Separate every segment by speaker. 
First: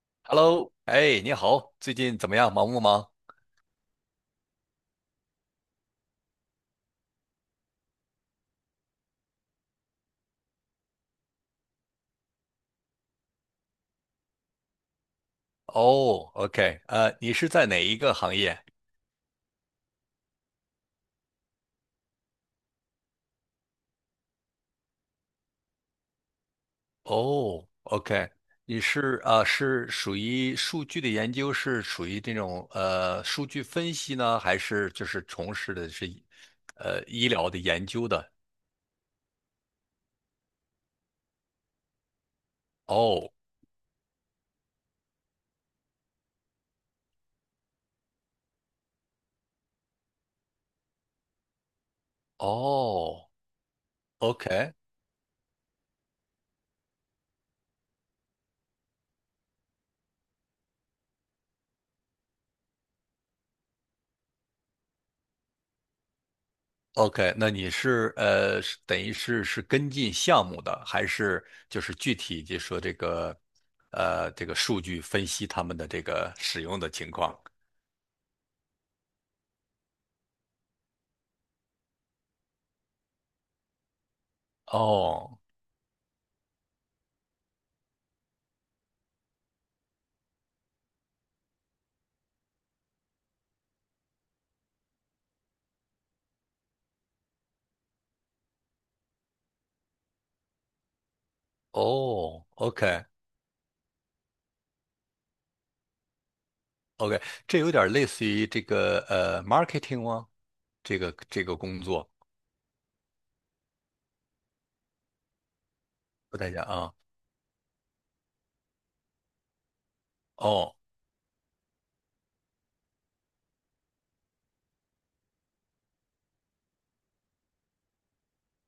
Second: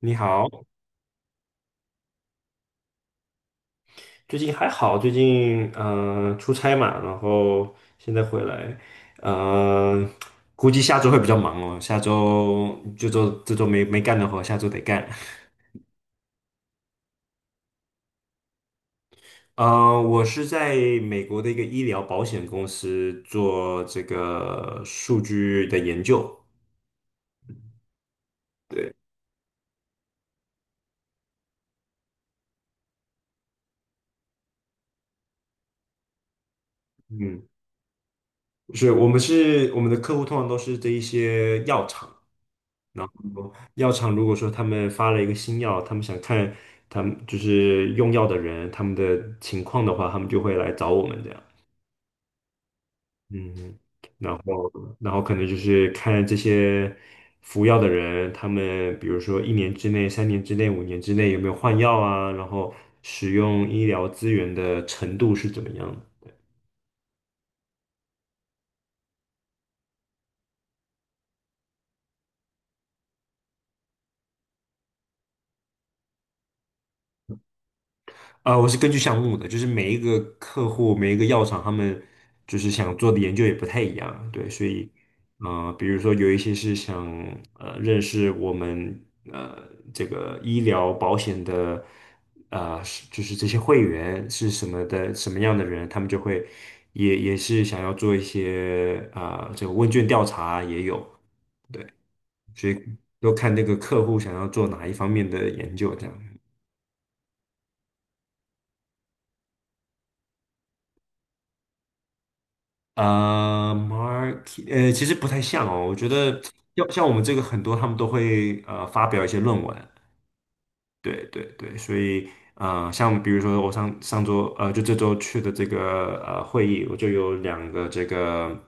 Speaker 1: 你好，
Speaker 2: Hello，哎，你好，最近怎么样？忙不忙？
Speaker 1: 最近还好，最近出差嘛，然后现在回来，嗯，估计下周会比较忙哦，下周这周没干的活，下周得干。
Speaker 2: 哦，OK，你是在哪一个行业？
Speaker 1: 我是在美国的一个医疗保险公司做这个数据的研究，
Speaker 2: 哦，OK，你
Speaker 1: 对，
Speaker 2: 是啊，是属于数据的研究，是属于这种数据分析呢，还是就是从事的是医
Speaker 1: 嗯，
Speaker 2: 疗的研究的？
Speaker 1: 是我们的客户通常都是这一些药厂。然
Speaker 2: 哦，
Speaker 1: 后药厂如果说他们发了一个新药，他们想看他们就是用药的人他们的情况的话，他们就会来找我们这样。
Speaker 2: 哦
Speaker 1: 嗯，然后
Speaker 2: ，OK，
Speaker 1: 然后可能就是看这些服药的人，他们比如说1年之内、3年之内、5年之内有没有换药啊，然后使用医疗资源的程度是怎么样的。
Speaker 2: OK，那你是是等于是跟进项目的，还是就是具体就说这个这个数据分析他们的这个使用的情况？
Speaker 1: 我是根据项目的，就是每一个客户、每一个药厂，他们就是想做的研究也不太一样，对，所以，
Speaker 2: 哦
Speaker 1: 比如说有一些是想认识我们呃这个医疗保险的就是这些会员是什么样的人，他们就会也是想要做一些啊、这个问卷调查也有，对，
Speaker 2: 哦
Speaker 1: 所以
Speaker 2: ，OK
Speaker 1: 都看那个客户想要做哪一方面的研究这样。
Speaker 2: OK，这有点类似于这个marketing 吗？这个工作
Speaker 1: market，其实不太像哦。我觉
Speaker 2: 不
Speaker 1: 得
Speaker 2: 太像
Speaker 1: 要
Speaker 2: 啊。
Speaker 1: 像我们这个很多，他们都会发表一些论文，
Speaker 2: 哦
Speaker 1: 对对对，所以像比如说我上上周就这周去的这个会议，我就有2个这个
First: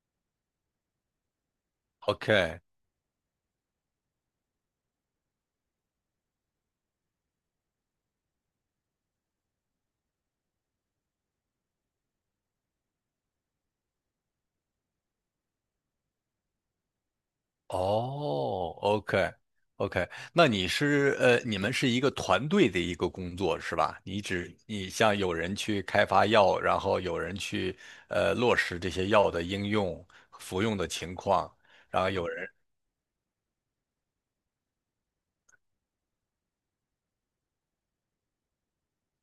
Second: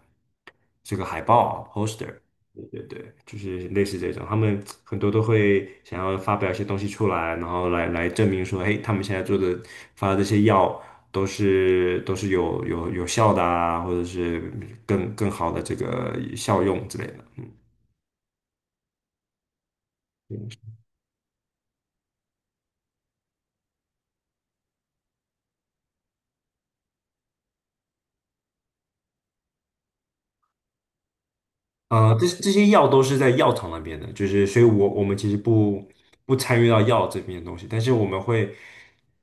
Speaker 1: 这个海报 poster，
Speaker 2: ，OK，
Speaker 1: 对对对，就是类似这种，他们很多都会想要发表一些东西出来，然后来证明说，嘿，他们现在做的发的这些药都是有效的啊，或者是更好的这个效用之类的，嗯。
Speaker 2: 哦，OK，OK，那你是你们是一个团队的一个工作是吧？你像有人去开发药，然后有人去落实这些药的应用、服用的情况，然后
Speaker 1: 呃，这
Speaker 2: 有人
Speaker 1: 这些药都是在药厂那边的，就是所以我们其实不参与到药这边的东西，但是我们会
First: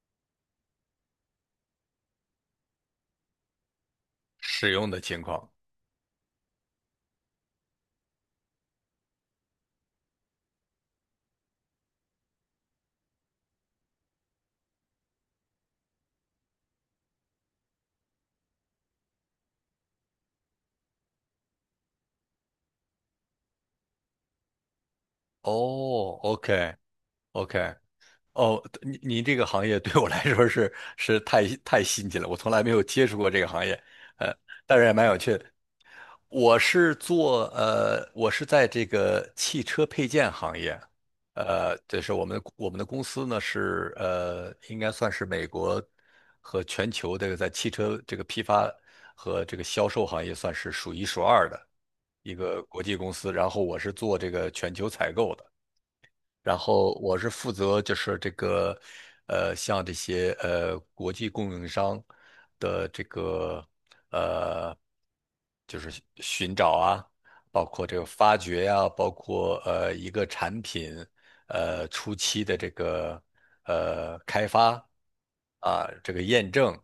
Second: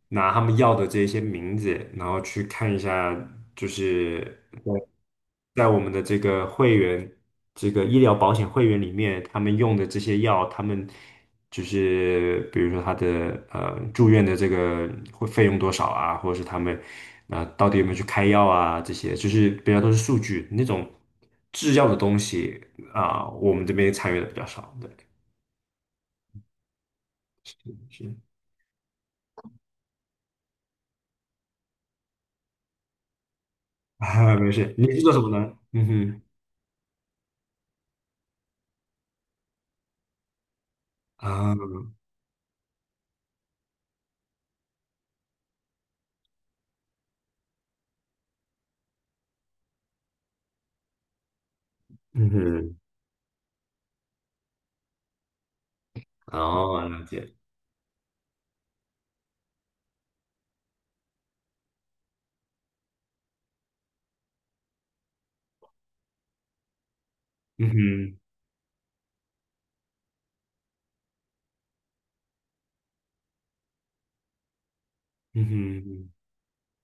Speaker 1: 拿他们药的这一些名字，然后去看一下，就是在
Speaker 2: 使用的情况。
Speaker 1: 在我们的这个会员这个医疗保险会员里面，他们用的这些药，他们就是比如说他的住院的这个会费用多少啊，或者是他们啊、到底有没有去开药啊，这些就是比较都是数据那种。制药的东西啊、我们这边参与的比较少。对，
Speaker 2: 哦，OK，OK，
Speaker 1: 是
Speaker 2: 哦，你你这个行业对我来说是太新奇了，我从来没有接触过这个行业，呃，
Speaker 1: 啊，没事。
Speaker 2: 但是
Speaker 1: 你
Speaker 2: 也
Speaker 1: 是
Speaker 2: 蛮
Speaker 1: 做
Speaker 2: 有
Speaker 1: 什么
Speaker 2: 趣的。
Speaker 1: 呢？嗯哼，
Speaker 2: 我是做我是在这个汽车配件行业，
Speaker 1: 啊，
Speaker 2: 这是我们的公司呢是应该算是美国和全球这个在汽车这个批发和这个销售行业算是数一数二的
Speaker 1: 嗯
Speaker 2: 一个
Speaker 1: 哼，
Speaker 2: 国际公司。然后我是做这个全球采购的。然
Speaker 1: 哦，
Speaker 2: 后
Speaker 1: 了
Speaker 2: 我是
Speaker 1: 解。
Speaker 2: 负责就是这个，像这些国际供应商的这个呃，就是寻找啊，包
Speaker 1: 嗯
Speaker 2: 括这个
Speaker 1: 哼，
Speaker 2: 发掘呀、包括一个产品初期的这个开发
Speaker 1: 嗯
Speaker 2: 啊，
Speaker 1: 哼，
Speaker 2: 这个验证。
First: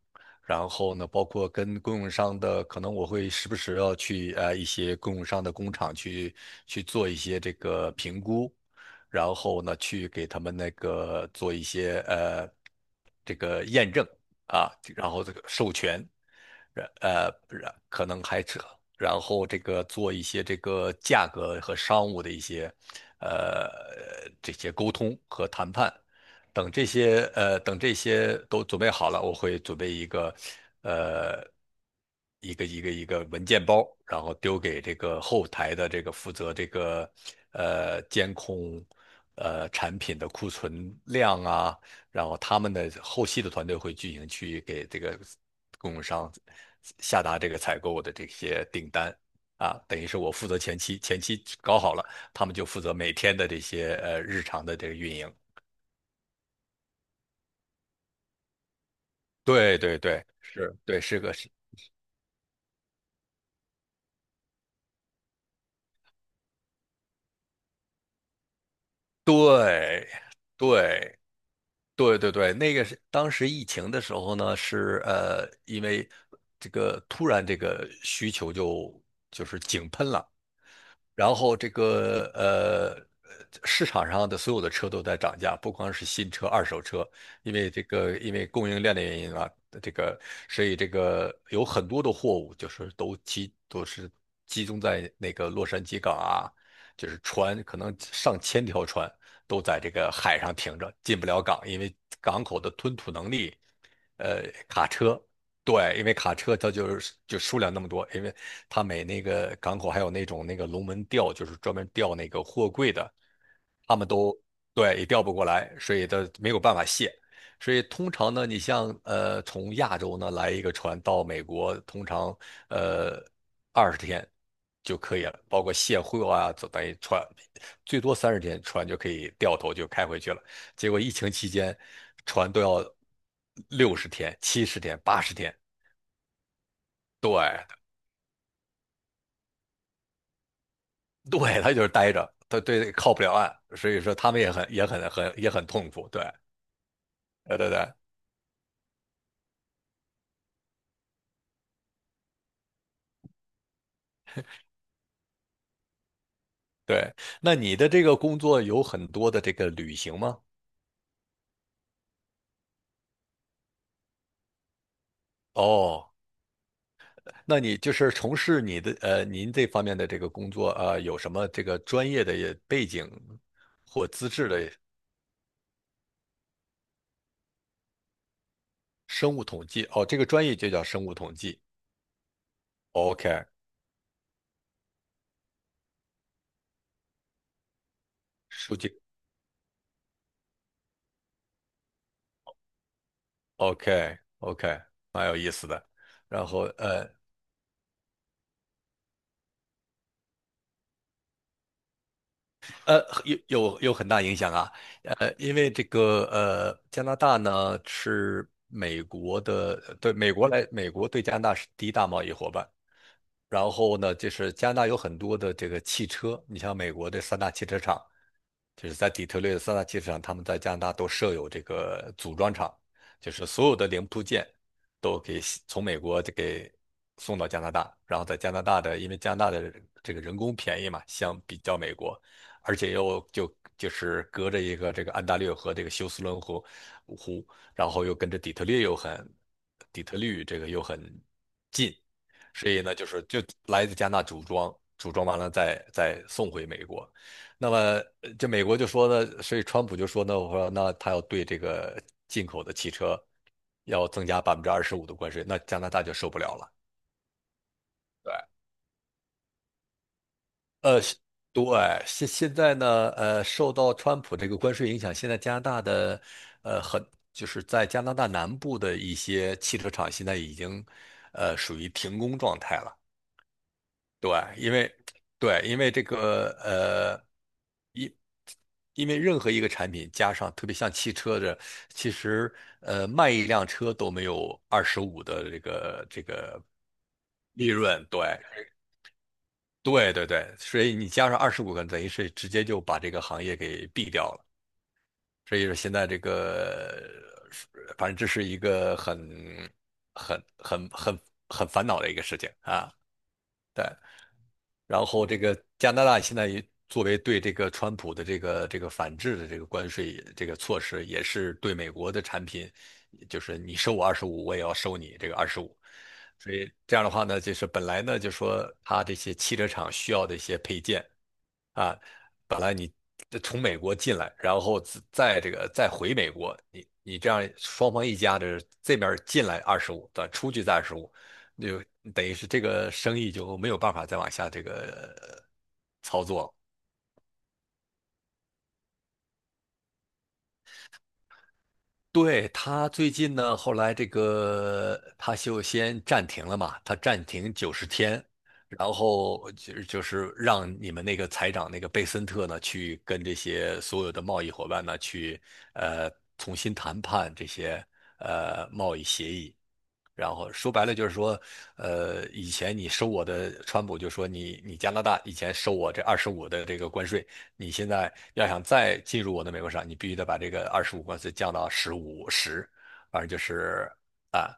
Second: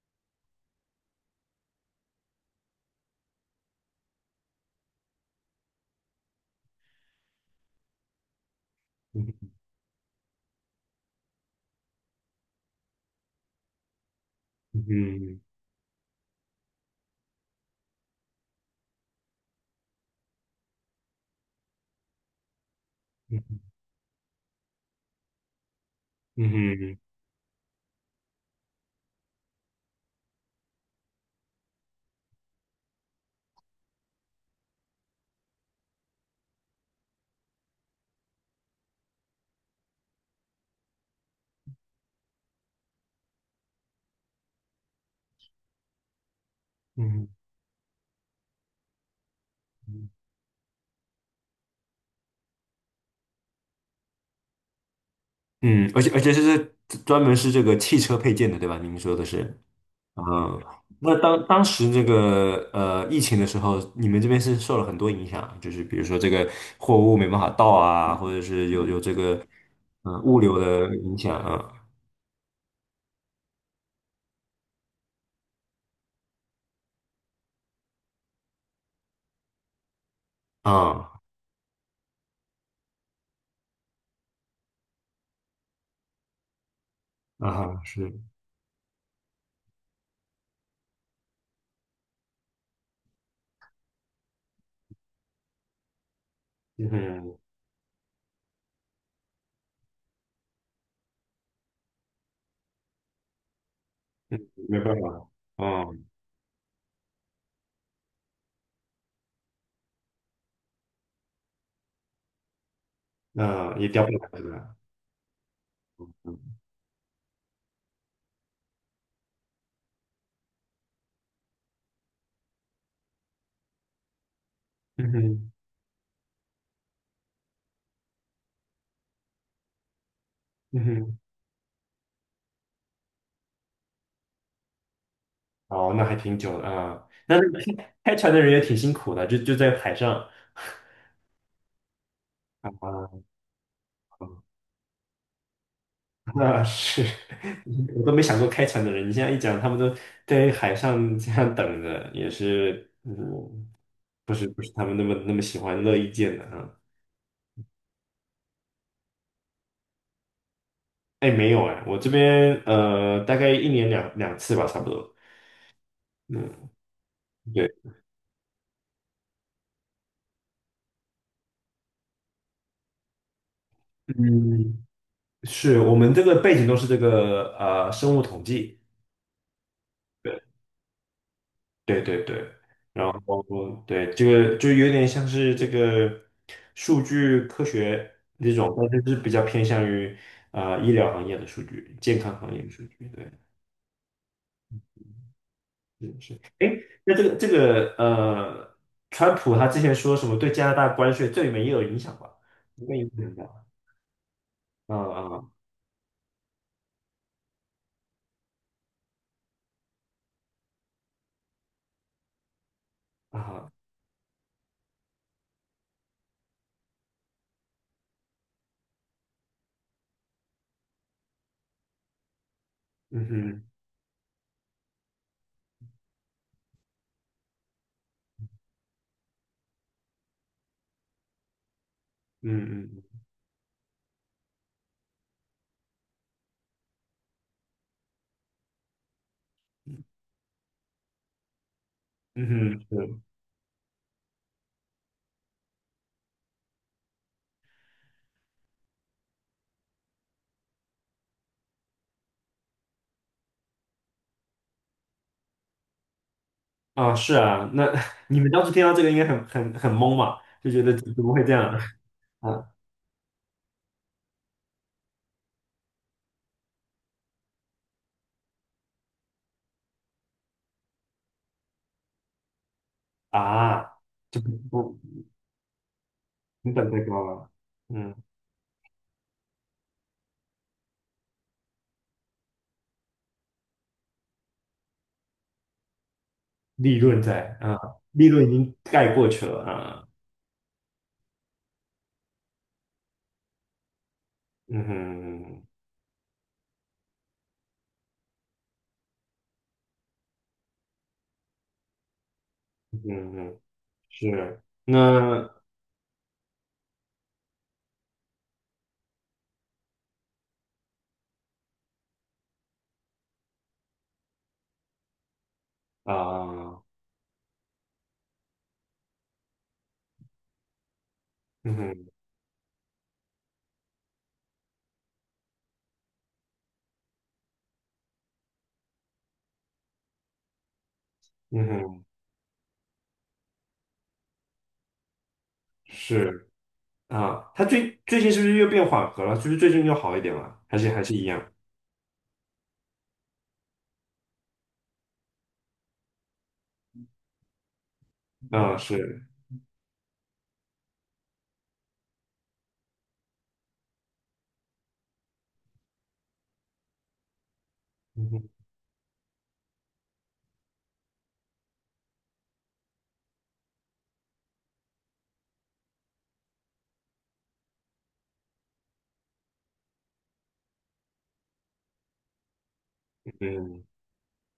Speaker 2: 然后呢，包括跟供应商的，可能我会时不时要去一些供应商的工厂去做一些这个评估，然
Speaker 1: 嗯
Speaker 2: 后呢去给他们那个做一些这个验证啊，然后这
Speaker 1: 哼，
Speaker 2: 个授权，然呃然可能还扯然后这个做一些这个价格和商务的一些
Speaker 1: 嗯哼，
Speaker 2: 呃这些沟通和谈判。
Speaker 1: 嗯
Speaker 2: 等这
Speaker 1: 哼，
Speaker 2: 些等这些都准备好了，我会准备一个呃一个文件包，然后丢给这个后台的这个负责这个监控产品的库存量啊，然后他们的后期的团队会进行去给这个供应商下
Speaker 1: 嗯
Speaker 2: 达这个采购的这些订单。啊，等于
Speaker 1: 哼，
Speaker 2: 是我负责前期，前期搞好了，他们就负责每天的这些日常的这个运营。
Speaker 1: 嗯，而且这是专门是这个汽车配件的，对吧？您说的是。
Speaker 2: 对对
Speaker 1: 啊，
Speaker 2: 对，是，对，
Speaker 1: 那
Speaker 2: 是个
Speaker 1: 当
Speaker 2: 是，
Speaker 1: 当时这个疫情的时候，你们这边是受了很多影响，就是比如说这个货物没办法到啊，或者是有这个
Speaker 2: 对
Speaker 1: 物流的影
Speaker 2: 对
Speaker 1: 响啊
Speaker 2: 对对对，那个是当时疫情的时候呢，是因为这个突然这个需求就是井喷了。
Speaker 1: 啊
Speaker 2: 然后这个市场上的所有的车都在涨价，不光是新车、二手车，因为
Speaker 1: 啊
Speaker 2: 这
Speaker 1: 是，
Speaker 2: 个因为供应链的原因啊，这个所以这个有很多的货物就是都是集中在那个洛杉矶港啊，就是
Speaker 1: 嗯，
Speaker 2: 船可能上千条船都在这个海上停着，进不了港，因为港口的吞吐能力，呃，
Speaker 1: 没
Speaker 2: 卡
Speaker 1: 办
Speaker 2: 车
Speaker 1: 法，
Speaker 2: 对，
Speaker 1: 嗯，
Speaker 2: 因为卡车它就是就数量那么多，因为它每那个港口还有那种那个龙门吊，就是专门吊那个货柜的，
Speaker 1: 那、也
Speaker 2: 他
Speaker 1: 调
Speaker 2: 们
Speaker 1: 不来
Speaker 2: 都
Speaker 1: 是吧？
Speaker 2: 对也调不过来，所以它没
Speaker 1: 嗯
Speaker 2: 有办法卸。所以通常呢，你像从亚洲呢来一个船到美国，通常呃20天就
Speaker 1: 嗯
Speaker 2: 可以了，
Speaker 1: 哼
Speaker 2: 包括卸货啊，就等于船最多30天船就可以掉头就开回去了。
Speaker 1: 嗯
Speaker 2: 结果疫
Speaker 1: 哼，
Speaker 2: 情期间，船都要60天、70天、80天，
Speaker 1: 哦，那还挺久的啊，那
Speaker 2: 对
Speaker 1: 开船的人也挺辛苦的，就在海上
Speaker 2: 对，他就是待着，他
Speaker 1: 啊，
Speaker 2: 对靠不了岸，所以说他们也很痛苦。对
Speaker 1: 那是。
Speaker 2: 对对对
Speaker 1: 我都没想过开船的人，你现在一讲，他们都在海上这样等着，也是，嗯，不是他们那么喜欢乐意见的啊。
Speaker 2: 对，那你的这个工作有很多的这个旅行吗？
Speaker 1: 哎，没有哎，我这边大概一年两次吧，差不多。
Speaker 2: 哦，
Speaker 1: 嗯，
Speaker 2: 那
Speaker 1: 对，
Speaker 2: 你就是从事你的您这方面的这个工作啊，有什么这个专业的背景或资质的
Speaker 1: 嗯，是我们这个背景都是这个生物统计。
Speaker 2: 生物统计？哦，这个
Speaker 1: 对。
Speaker 2: 专业就叫生物统计。
Speaker 1: 对对对，然后
Speaker 2: OK，
Speaker 1: 对这个就有点像是这个数据科学那种，
Speaker 2: 数据
Speaker 1: 但是是比较偏向于啊医疗行业的数据、健康行业的数据。对，
Speaker 2: OK OK，蛮有意思的。
Speaker 1: 是是。
Speaker 2: 然后
Speaker 1: 哎，那这个川普他之前说什么对加拿大关税这里面也有影响吧？应该有影响
Speaker 2: 有
Speaker 1: 吧。
Speaker 2: 有有很大影响啊，
Speaker 1: 啊
Speaker 2: 因为这个加拿大呢是美国的，美国对加拿大是第一大贸易伙伴，
Speaker 1: 啊
Speaker 2: 然
Speaker 1: 啊！
Speaker 2: 后呢，就是加拿大有很多的这个汽车，你像美国的三大汽车厂，就是在底特律的三大汽车厂，他们在加拿大都设有这个组装厂，
Speaker 1: 嗯
Speaker 2: 就是
Speaker 1: 哼，
Speaker 2: 所有的零部件都给从美国就给送到加拿大，然后在加拿大的，因为加拿大的这个人工便宜嘛，相比较美国，而且
Speaker 1: 嗯
Speaker 2: 又
Speaker 1: 嗯
Speaker 2: 就是隔着一个这个安大略和这个休斯敦湖，然后又跟着底特律又很，底特律这个又很近。所
Speaker 1: 嗯
Speaker 2: 以
Speaker 1: 哼，
Speaker 2: 呢，就
Speaker 1: 是
Speaker 2: 是就来自加拿大组装，组装完了再送回美国。那么这美国就说呢，所以川普就说呢，我说那他要对这个进口的汽车要增加25%的关税，那加拿大就受不了了。
Speaker 1: 啊是啊。那
Speaker 2: 对，
Speaker 1: 你们当时听到这个应该很懵嘛，就觉得
Speaker 2: 是
Speaker 1: 怎么会这样？
Speaker 2: 对，现
Speaker 1: 啊？
Speaker 2: 现在
Speaker 1: 啊
Speaker 2: 呢，受到川普这个关税影响，现在加拿大的，很就是在加拿大南部的一些汽车厂现在已经，属于停工状态了。
Speaker 1: 啊，
Speaker 2: 对，
Speaker 1: 就
Speaker 2: 因为
Speaker 1: 不
Speaker 2: 对，因为这个
Speaker 1: 成本太高了，嗯，
Speaker 2: 因因为任何一个产品加上，特别像汽车的，其实卖一辆车都没有二十五的这个
Speaker 1: 利润在
Speaker 2: 利
Speaker 1: 啊，
Speaker 2: 润，对
Speaker 1: 利润已经盖过去了啊，
Speaker 2: 对对对，所以你加上25个，等于是直接就把这个行业给毙掉了。
Speaker 1: 嗯
Speaker 2: 所
Speaker 1: 哼，
Speaker 2: 以说现在这个，反正这是一个很很很很烦恼的一个事情啊。
Speaker 1: 嗯哼，是，
Speaker 2: 然后这
Speaker 1: 那
Speaker 2: 个加拿大现在也作为对这个川普的这个反制的这个关税这个措施，也是对美国的产品，就是你收我二十五，我也要收你这个二十五。所以
Speaker 1: 啊，
Speaker 2: 这样的话呢，就是本来呢就说它这些汽车厂需要的一些配件。
Speaker 1: 嗯
Speaker 2: 啊，
Speaker 1: 哼，
Speaker 2: 本来你从美国进来，然后自再这个再回美国，你你这样双方一家的这边儿进来二十五，再出去再二十五，
Speaker 1: 嗯
Speaker 2: 就
Speaker 1: 哼，
Speaker 2: 等于是这个生意就没有办法再往下这个操作
Speaker 1: 是
Speaker 2: 了。
Speaker 1: 啊，它最近是不是又变缓和了？就是最近又好一点了，还是一样？
Speaker 2: 对，他最近呢，后来这个他就先暂停了嘛，他暂停90天，
Speaker 1: 啊，
Speaker 2: 然
Speaker 1: 是，
Speaker 2: 后就是让你们那个财长那个贝森特呢，去跟这些所有的贸易伙伴呢，去呃重新谈判这些
Speaker 1: 嗯哼，
Speaker 2: 贸易协议。然后说白了就是说，以前你收我的，川普就说你你加拿大以前收我这二十五的这个关税，你现在要想再进入我的美国市场，你必须得把这个二十五关税降到十五十1反正
Speaker 1: 嗯，
Speaker 2: 就
Speaker 1: 嗯
Speaker 2: 是。啊。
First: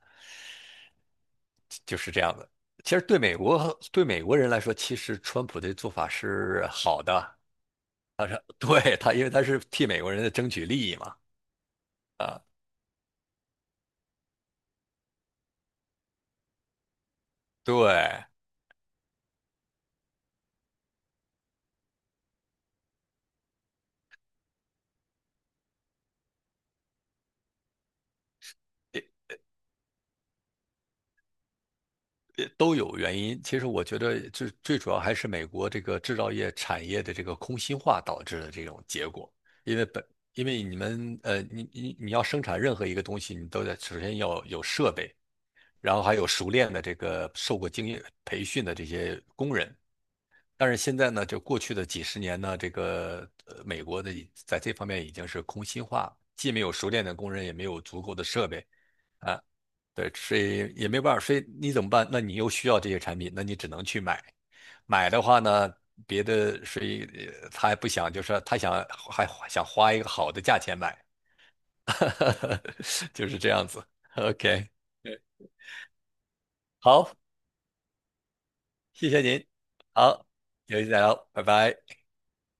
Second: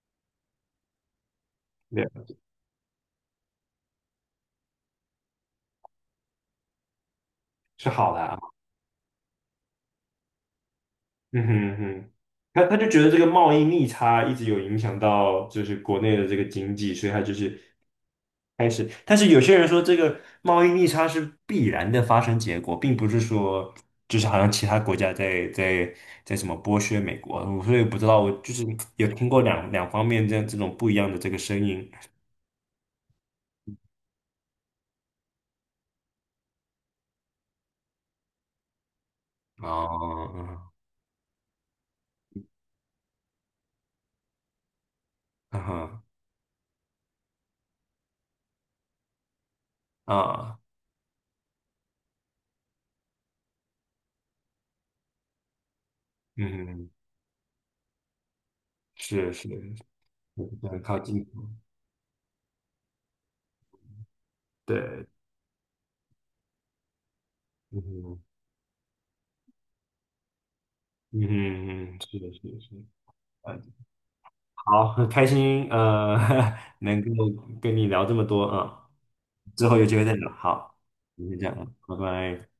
Speaker 2: 就
Speaker 1: 对，
Speaker 2: 是这样的。其实对美国人来说，其实川普的做法是好的。
Speaker 1: 是好的
Speaker 2: 他
Speaker 1: 啊。
Speaker 2: 是对他，因为他是替美国人在争取利益嘛。
Speaker 1: 嗯哼嗯哼，他就觉得这个贸易逆差一直有影响到就是国内的这个经济，所以他就是
Speaker 2: 对，
Speaker 1: 开始。但是有些人说这个贸易逆差是必然的发生结果，并不是说就是好像其他国家在什么剥削美国，我所以不知道，我就是有听过两方面这样这种不一样的这个声音。
Speaker 2: 都有原因。其实我觉得最主要还是美国这个制造业产业的这个空心化导致的这种结果。因为本因为
Speaker 1: 哦，
Speaker 2: 你们你要生产任何一个东西，你都得首先要有设备，
Speaker 1: 嗯
Speaker 2: 然后
Speaker 1: 哼
Speaker 2: 还有熟练的这个受过经验培训的这些工人，
Speaker 1: 啊，
Speaker 2: 但是现在呢，就过去的几十年呢，这个美国的已在这方面已经是空心化，
Speaker 1: 嗯
Speaker 2: 既没有
Speaker 1: 哼，
Speaker 2: 熟练的工人，也没有足够的设备
Speaker 1: 是
Speaker 2: 啊，
Speaker 1: 是，
Speaker 2: 对，所以
Speaker 1: 很
Speaker 2: 也
Speaker 1: 靠
Speaker 2: 没办法，
Speaker 1: 近，
Speaker 2: 所以你怎么办？那你又需要这些产品，那你只能去买。
Speaker 1: 对，
Speaker 2: 买的话呢，别的所以他还
Speaker 1: 嗯
Speaker 2: 不想，就
Speaker 1: 哼。
Speaker 2: 是说他想还想花一个好的价钱买，
Speaker 1: 嗯嗯，嗯是的，是的，是的，
Speaker 2: 就是这
Speaker 1: 呃，
Speaker 2: 样子。OK，
Speaker 1: 好，很开心，能够
Speaker 2: 好，
Speaker 1: 跟你聊这么多啊，
Speaker 2: 谢谢您，
Speaker 1: 之后有机会再
Speaker 2: 好，
Speaker 1: 聊，好，
Speaker 2: 有机再聊，
Speaker 1: 今天
Speaker 2: 拜
Speaker 1: 这样啊，
Speaker 2: 拜。
Speaker 1: 拜拜。